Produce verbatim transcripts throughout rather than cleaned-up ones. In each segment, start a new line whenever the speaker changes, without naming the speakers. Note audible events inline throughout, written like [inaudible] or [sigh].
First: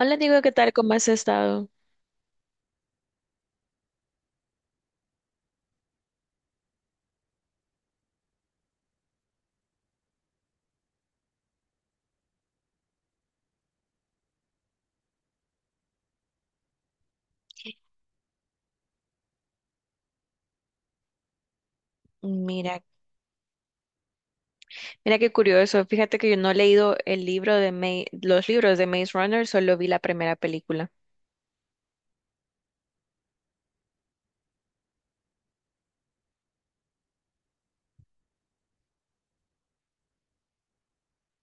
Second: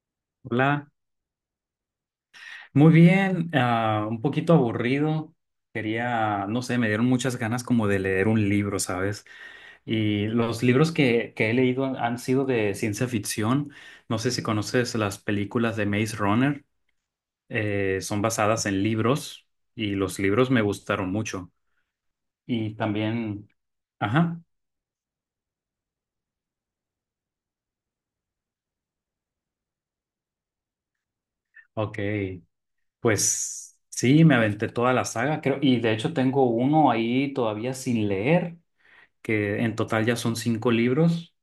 Hola, Diego, ¿qué tal?
Hola,
¿Cómo has estado?
muy bien, ah, un poquito aburrido. Quería, no sé, me dieron muchas ganas como de leer un libro, ¿sabes? Y los libros que, que he leído han, han sido de ciencia ficción. No sé si conoces las películas de Maze Runner, eh, son basadas en libros y los libros me gustaron mucho. Y
Mira,
también, ajá,
mira qué curioso. Fíjate que yo no he leído el libro de Maze, los libros de Maze Runner, solo vi la primera película.
ok, pues sí, me aventé toda la saga, creo, y de hecho tengo uno ahí todavía sin leer, que en total ya son cinco libros,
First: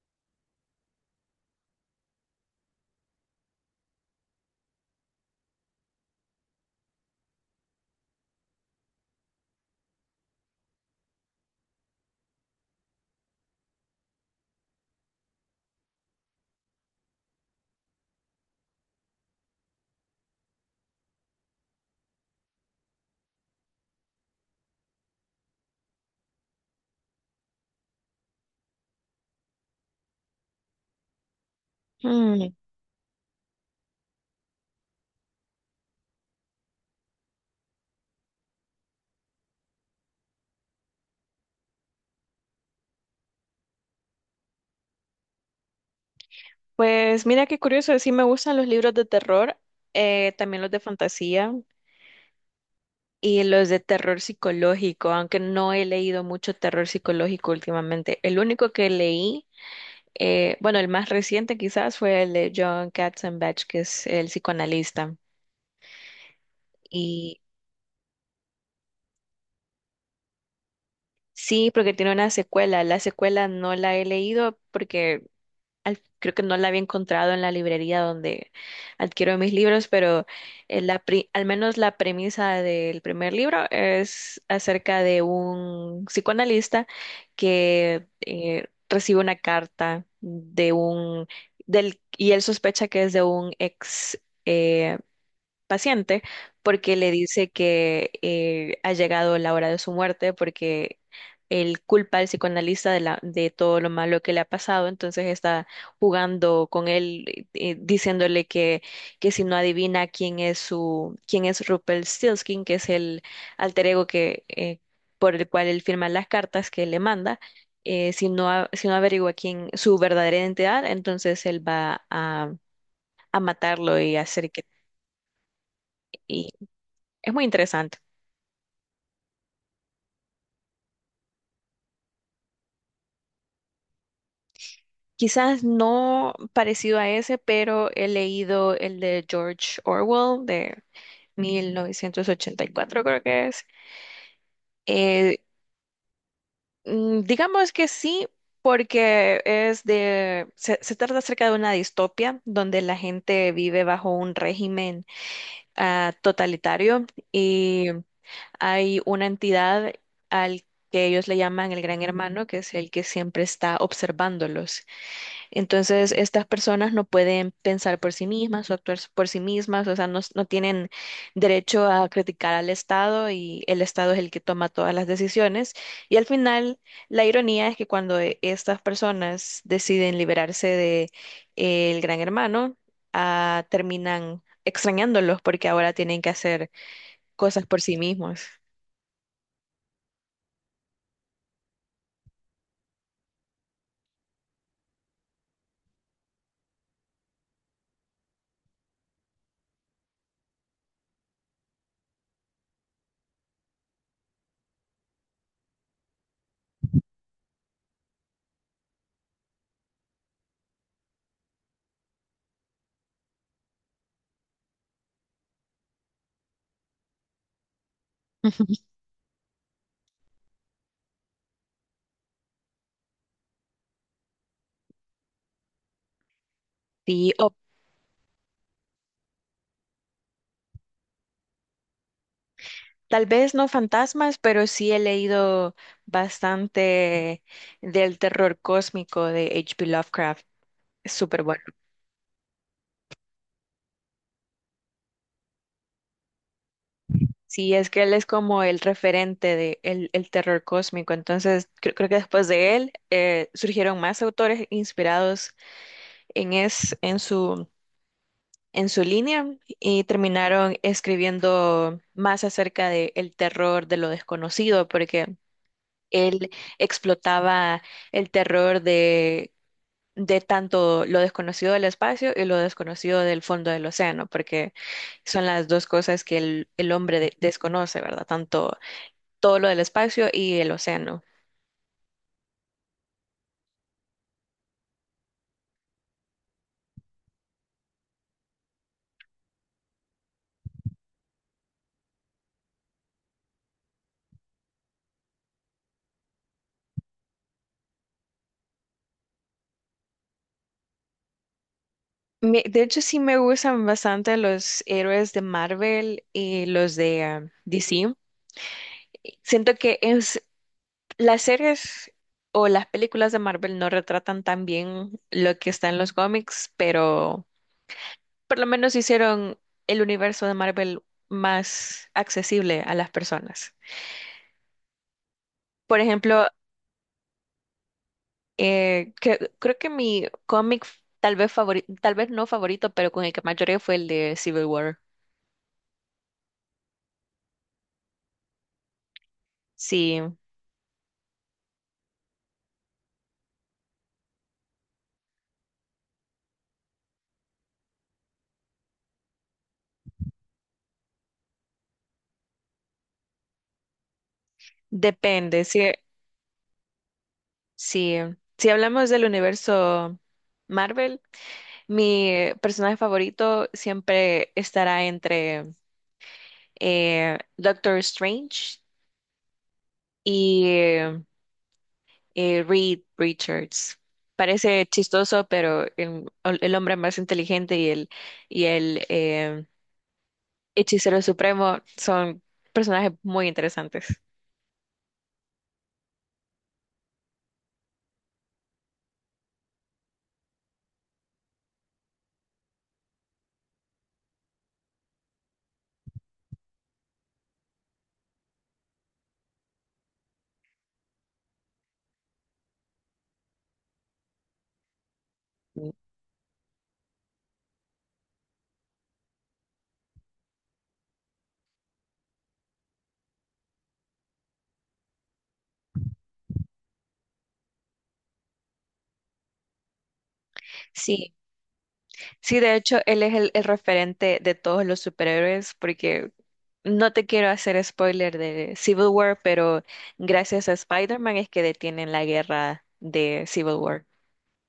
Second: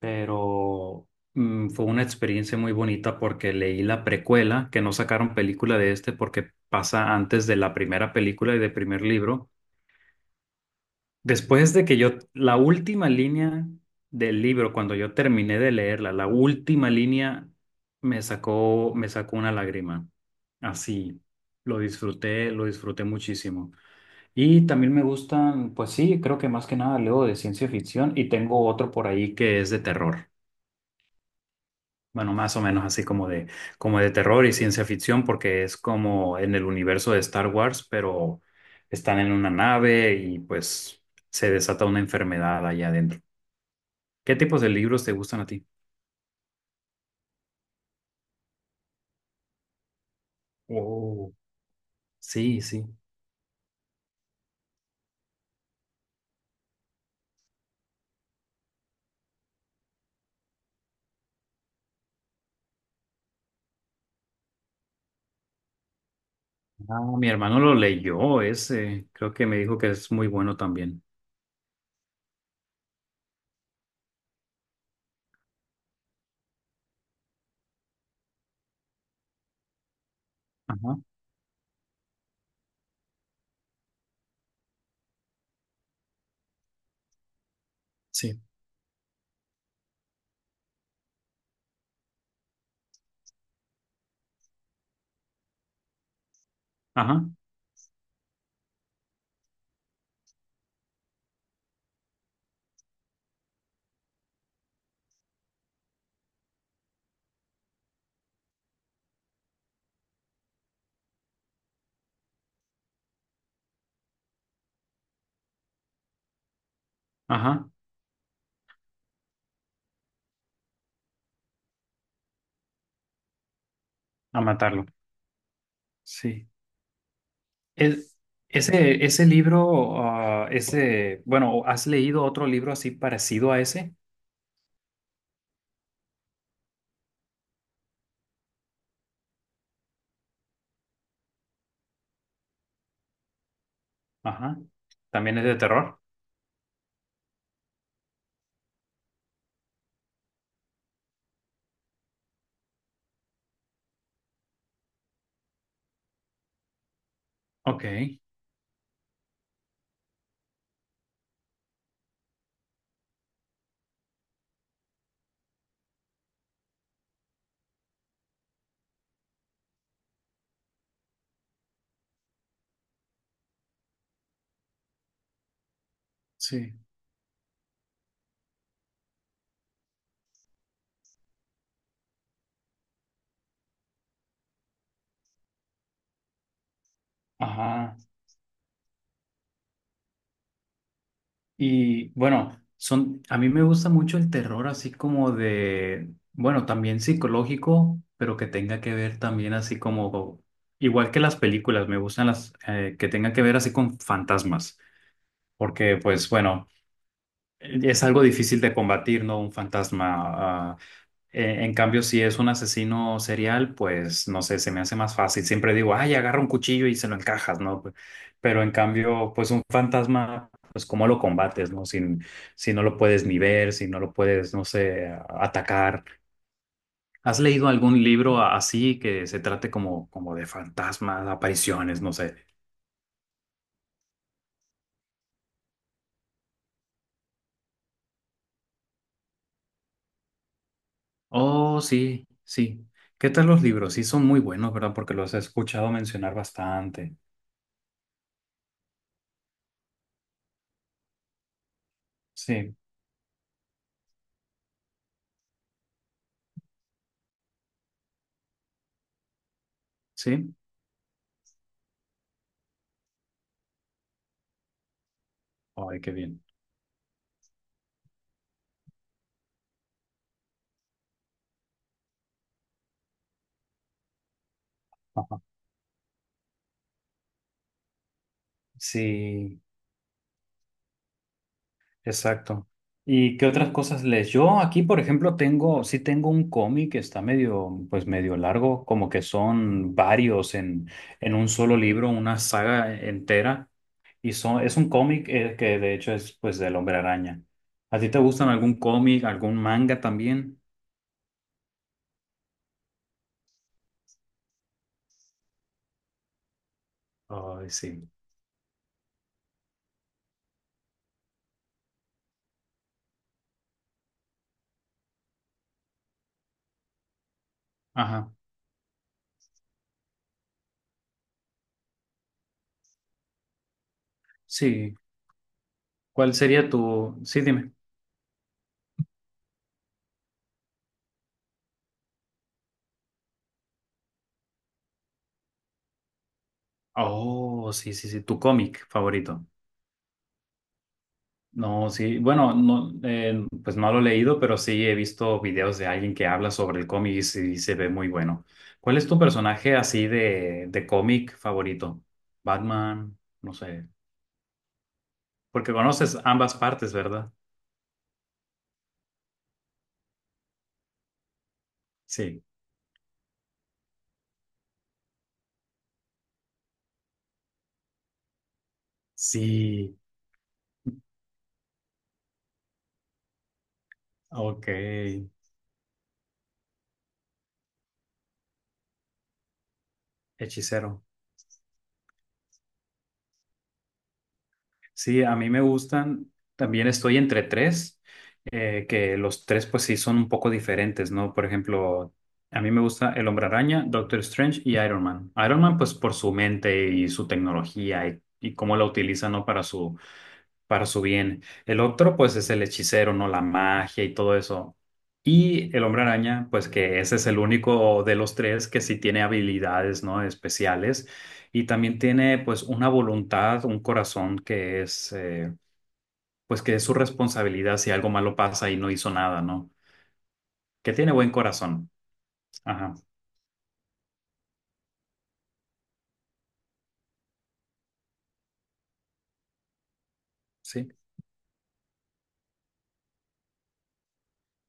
pero mm, fue una experiencia muy bonita porque leí la precuela, que no sacaron película de este porque pasa antes de la primera película y del primer libro. Después de que yo, la última línea del libro, cuando yo terminé de leerla, la última línea me sacó, me sacó una lágrima. Así, lo disfruté, lo disfruté muchísimo. Y también me gustan, pues sí, creo que más que nada leo de ciencia ficción y tengo otro por ahí que es de terror. Bueno,
Mm.
más o menos así como de, como de terror y ciencia ficción, porque es como en el universo de Star Wars, pero están en una nave y pues se desata una enfermedad allá adentro. ¿Qué tipos de libros te gustan a ti?
Pues mira qué curioso, sí me gustan los libros de terror, eh, también los de
Oh.
fantasía
Sí, sí.
y los de terror psicológico, aunque no he leído mucho terror psicológico últimamente. El único que leí, eh, bueno, el más reciente quizás fue el de John Katzenbach, que es el psicoanalista.
Ah, mi
Y
hermano lo leyó ese. Creo que me dijo que es muy bueno también.
sí, porque tiene una secuela. La secuela no la he leído porque al- creo que no la había encontrado en la librería donde adquiero mis libros, pero eh,
Ajá,
la pri- al menos la premisa del primer libro es acerca de un psicoanalista que
sí.
eh, recibe una carta de un del y él sospecha que es de un ex eh, paciente porque le
Ajá,
dice que eh, ha llegado la hora de su muerte porque él culpa al psicoanalista de, la, de todo lo malo que le ha pasado, entonces está jugando con él, eh, eh, diciéndole que, que si no adivina quién es su, quién es Rumpelstiltskin, que es el alter ego que, eh, por el cual él firma las cartas que le manda.
ajá.
eh, si no, a- si no averigua quién su verdadera identidad, entonces él va a, a matarlo y
A
hacer que,
matarlo. Sí.
es muy interesante.
Es- ese, ese libro, ah, ese, bueno, ¿has leído otro libro así parecido a ese?
Quizás no parecido a ese, pero he leído el de George Orwell de mil novecientos ochenta y cuatro, creo que es.
Ajá.
Eh,
¿También es de terror?
mm, digamos que sí, porque es de, se, se trata acerca de una distopia donde la gente vive bajo un régimen ah, totalitario
Ok,
y hay una entidad al que ellos le llaman el Gran Hermano, que es el que siempre está observándolos. Entonces, estas personas no pueden pensar por sí mismas o actuar por sí mismas, o sea, no, no tienen derecho a criticar al Estado y el Estado es el que toma todas las decisiones. Y al
sí.
final, la ironía es que cuando eh, estas personas deciden liberarse de eh, el Gran Hermano, ah, terminan extrañándolos porque ahora tienen que hacer cosas por
Ajá.
sí mismos.
Y bueno, son, a mí me gusta mucho el terror así como de, bueno, también psicológico, pero que tenga que ver también así como, igual que las películas, me gustan las eh, que tengan que ver así con fantasmas, porque pues bueno, es algo difícil de combatir, ¿no? Un fantasma. Eh, en cambio, si es un asesino serial, pues no sé, se me hace más fácil. Siempre digo, ay, agarra un cuchillo y se lo encajas, ¿no? Pe- Pero en
[laughs]
cambio, pues un fantasma, pues cómo lo combates, ¿no? Si, si no lo puedes ni ver, si no lo puedes, no sé, a- atacar.
Sí.
¿Has leído algún libro a- así que se trate como, como de fantasmas, apariciones, no sé?
Tal vez no fantasmas, pero sí he leído bastante del terror cósmico de H P. Lovecraft. Es súper bueno.
Oh, sí, sí. ¿Qué tal los libros? Sí, son muy buenos, ¿verdad? Porque los he escuchado mencionar bastante.
Sí, es que él es como el referente de el, el terror cósmico. Entonces, cre- creo que después de
Sí,
él eh, surgieron más autores inspirados en, es, en su, en su línea y
sí.
terminaron escribiendo más acerca de el terror de lo desconocido, porque
Ay, qué bien.
él explotaba el terror de tanto lo desconocido del espacio y lo desconocido del fondo del océano, porque son las dos cosas que el, el hombre de- desconoce, ¿verdad? Tanto todo
Sí,
lo del espacio y el océano.
exacto. ¿Y qué otras cosas lees? Yo aquí, por ejemplo, tengo, sí tengo un cómic que está medio, pues medio largo, como que son varios en, en un solo libro, una saga entera. Y son, es un cómic eh, que de hecho es pues del Hombre Araña. ¿A ti te gustan algún cómic, algún manga también?
Me- de hecho, sí me gustan bastante los héroes de Marvel y los de ah,
Ay, sí.
D C. Siento que es, las series o las películas de Marvel no retratan tan bien lo que está en los cómics, pero
Ajá.
por lo menos hicieron el universo de Marvel más accesible a las personas.
Sí.
Por
¿Cuál
ejemplo,
sería tu... Sí, dime.
eh, que- creo que mi cómic tal vez favori, tal vez no favorito, pero con el que más lloré fue el de Civil War.
Oh, sí, sí, sí, tu cómic favorito.
Sí,
No, sí, bueno, no, eh, pues no lo he leído, pero sí he visto videos de alguien que habla sobre el cómic y sí se ve muy bueno. ¿Cuál es tu personaje así de, de cómic favorito? Batman, no sé,
depende.
porque
Si,
conoces ambas partes, ¿verdad?
si, si hablamos del universo Marvel,
Sí,
mi personaje favorito siempre estará entre eh, Doctor Strange
sí,
y eh, Reed Richards.
ok,
Parece chistoso, pero el, el hombre más inteligente y el, y el eh,
hechicero.
hechicero supremo son personajes muy interesantes.
Sí, a mí me gustan. También estoy entre tres, eh, que los tres pues sí son un poco diferentes, ¿no? Por ejemplo, a mí me gusta El Hombre Araña, Doctor Strange y Iron Man. Iron Man pues por su mente y su tecnología y, y cómo la utiliza, ¿no? Para su, para su bien. El otro, pues, es el hechicero, ¿no? La magia y todo eso. Y el hombre araña, pues, que ese es el único de los tres que sí tiene habilidades, ¿no? Especiales. Y también tiene, pues, una voluntad, un corazón que es, eh, pues, que es su responsabilidad si algo malo pasa y no hizo nada, ¿no? Que tiene buen
Sí,
corazón.
sí, de
Ajá,
hecho, él es el, el referente de todos los superhéroes, porque no te quiero hacer spoiler de Civil War, pero gracias a
sí.
Spider-Man es que detienen la guerra de Civil War.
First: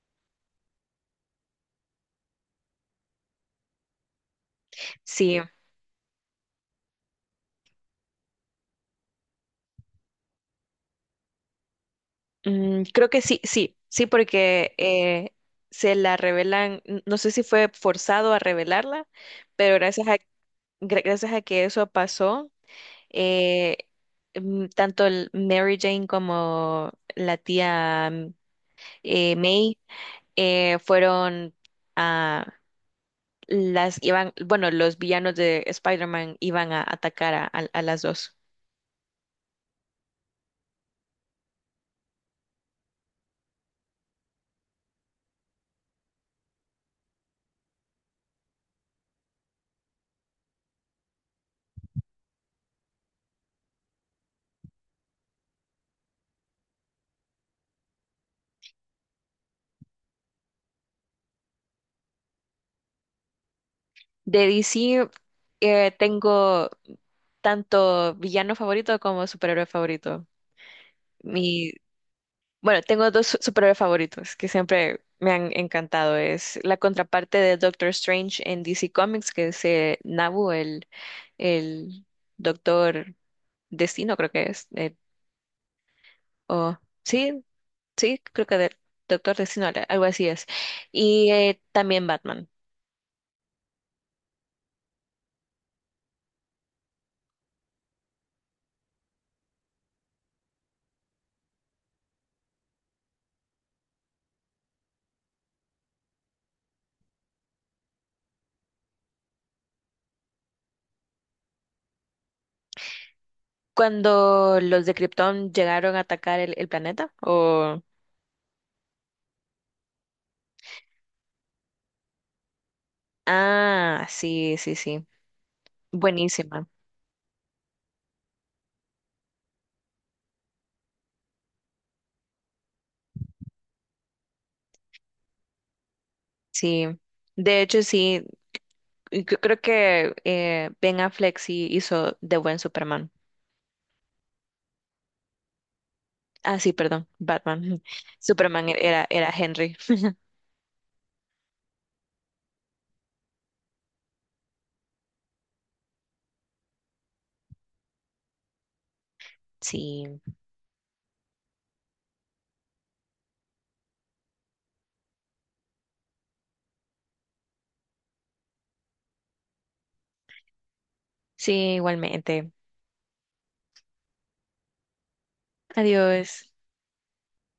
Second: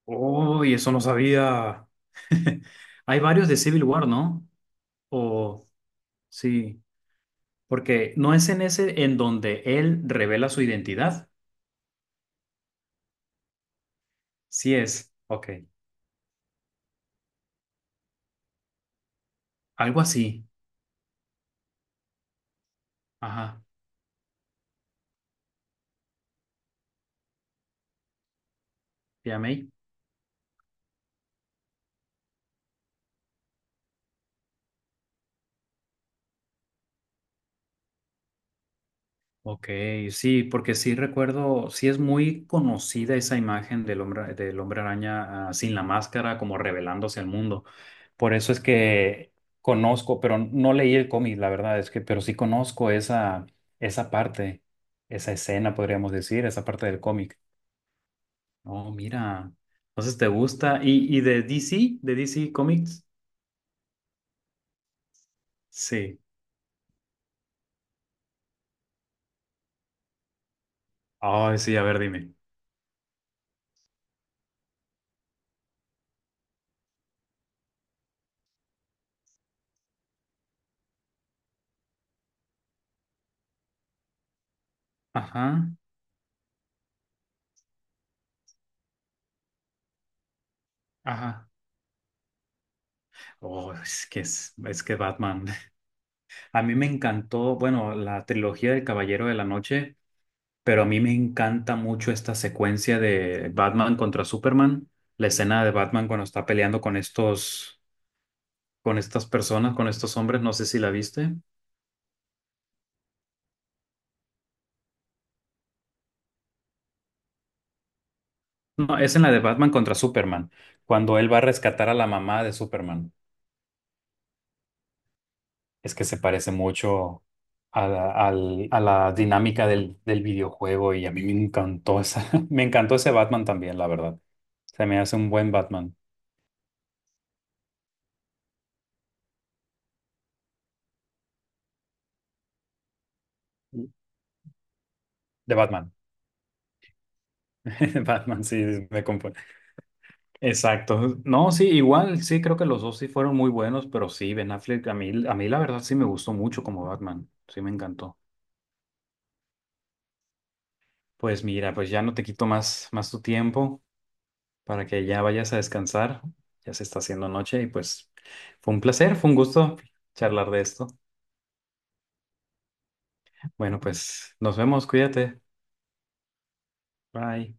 Uy, eso no sabía. [laughs] Hay varios de Civil War, ¿no?
Sí.
O, sí. Porque no es en ese en donde él revela su identidad.
Mm, creo que sí, sí, sí, porque
Sí es.
eh,
Ok.
se la revelan, n- no sé si fue forzado a revelarla, pero
Algo
gracias a,
así.
gra- gracias a que eso pasó,
Ajá.
eh, mm, tanto el Mary Jane como la tía mm, eh,
¿Ya me?
May eh, fueron a las, iban, bueno, los villanos de Spider-Man iban a atacar a, a- a las dos.
Ok, sí, porque sí recuerdo, sí es muy conocida esa imagen del hombre, del hombre araña, ah, sin la máscara, como revelándose al mundo. Por eso es que conozco, pero no leí el cómic, la verdad es que, pero sí conozco esa, esa parte, esa escena, podríamos decir, esa parte del cómic. Oh, mira. Entonces te gusta. ¿Y, y de D C? ¿De D C Comics?
De D C eh,
Sí.
tengo tanto villano favorito como superhéroe favorito.
Ay,
Mi,
sí, a ver, dime.
bueno, tengo dos su- superhéroes favoritos que siempre me han encantado. Es la contraparte de Doctor Strange en D C Comics, que es eh, Nabu, el, el Doctor Destino, creo que es. eh,
Ajá,
o- sí, sí, creo que de- Doctor Destino, al- algo así es. Y
ajá.
eh, también Batman.
Oh, es que es, es que Batman. [laughs] A mí me encantó, bueno, la trilogía del Caballero de la Noche, pero a mí me encanta mucho esta secuencia de Batman contra Superman. La escena de Batman cuando está peleando con estos, con estas personas, con estos hombres, no sé si la viste.
Cuando los de Krypton llegaron a atacar el, el planeta, o
No, es en la de Batman contra Superman, cuando él va a rescatar a la mamá de Superman.
ah, sí, sí, sí.
Es que se parece
Buenísima.
mucho a la, al- a la dinámica del, del videojuego y a mí me encantó esa, [laughs] me encantó ese Batman también, la verdad. Se me hace un buen Batman.
Sí. De hecho, sí, y yo creo que eh, Ben Affleck sí hizo de buen Superman.
De Batman.
Ah, sí, perdón, Batman. [laughs]
[laughs] Batman, sí,
Superman
me
era, era
confundo.
Henry.
Exacto. No, sí, igual, sí, creo que los dos sí fueron muy buenos, pero sí, Ben Affleck, a mí, a mí la verdad sí me gustó mucho como Batman. Sí, me encantó.
Sí,
Pues mira, pues ya no te quito más, más tu tiempo, para que ya vayas a descansar. Ya se está haciendo noche y pues fue un placer, fue un gusto charlar de esto.
sí, igualmente.
Bueno, pues nos vemos, cuídate.
Adiós.
Bye.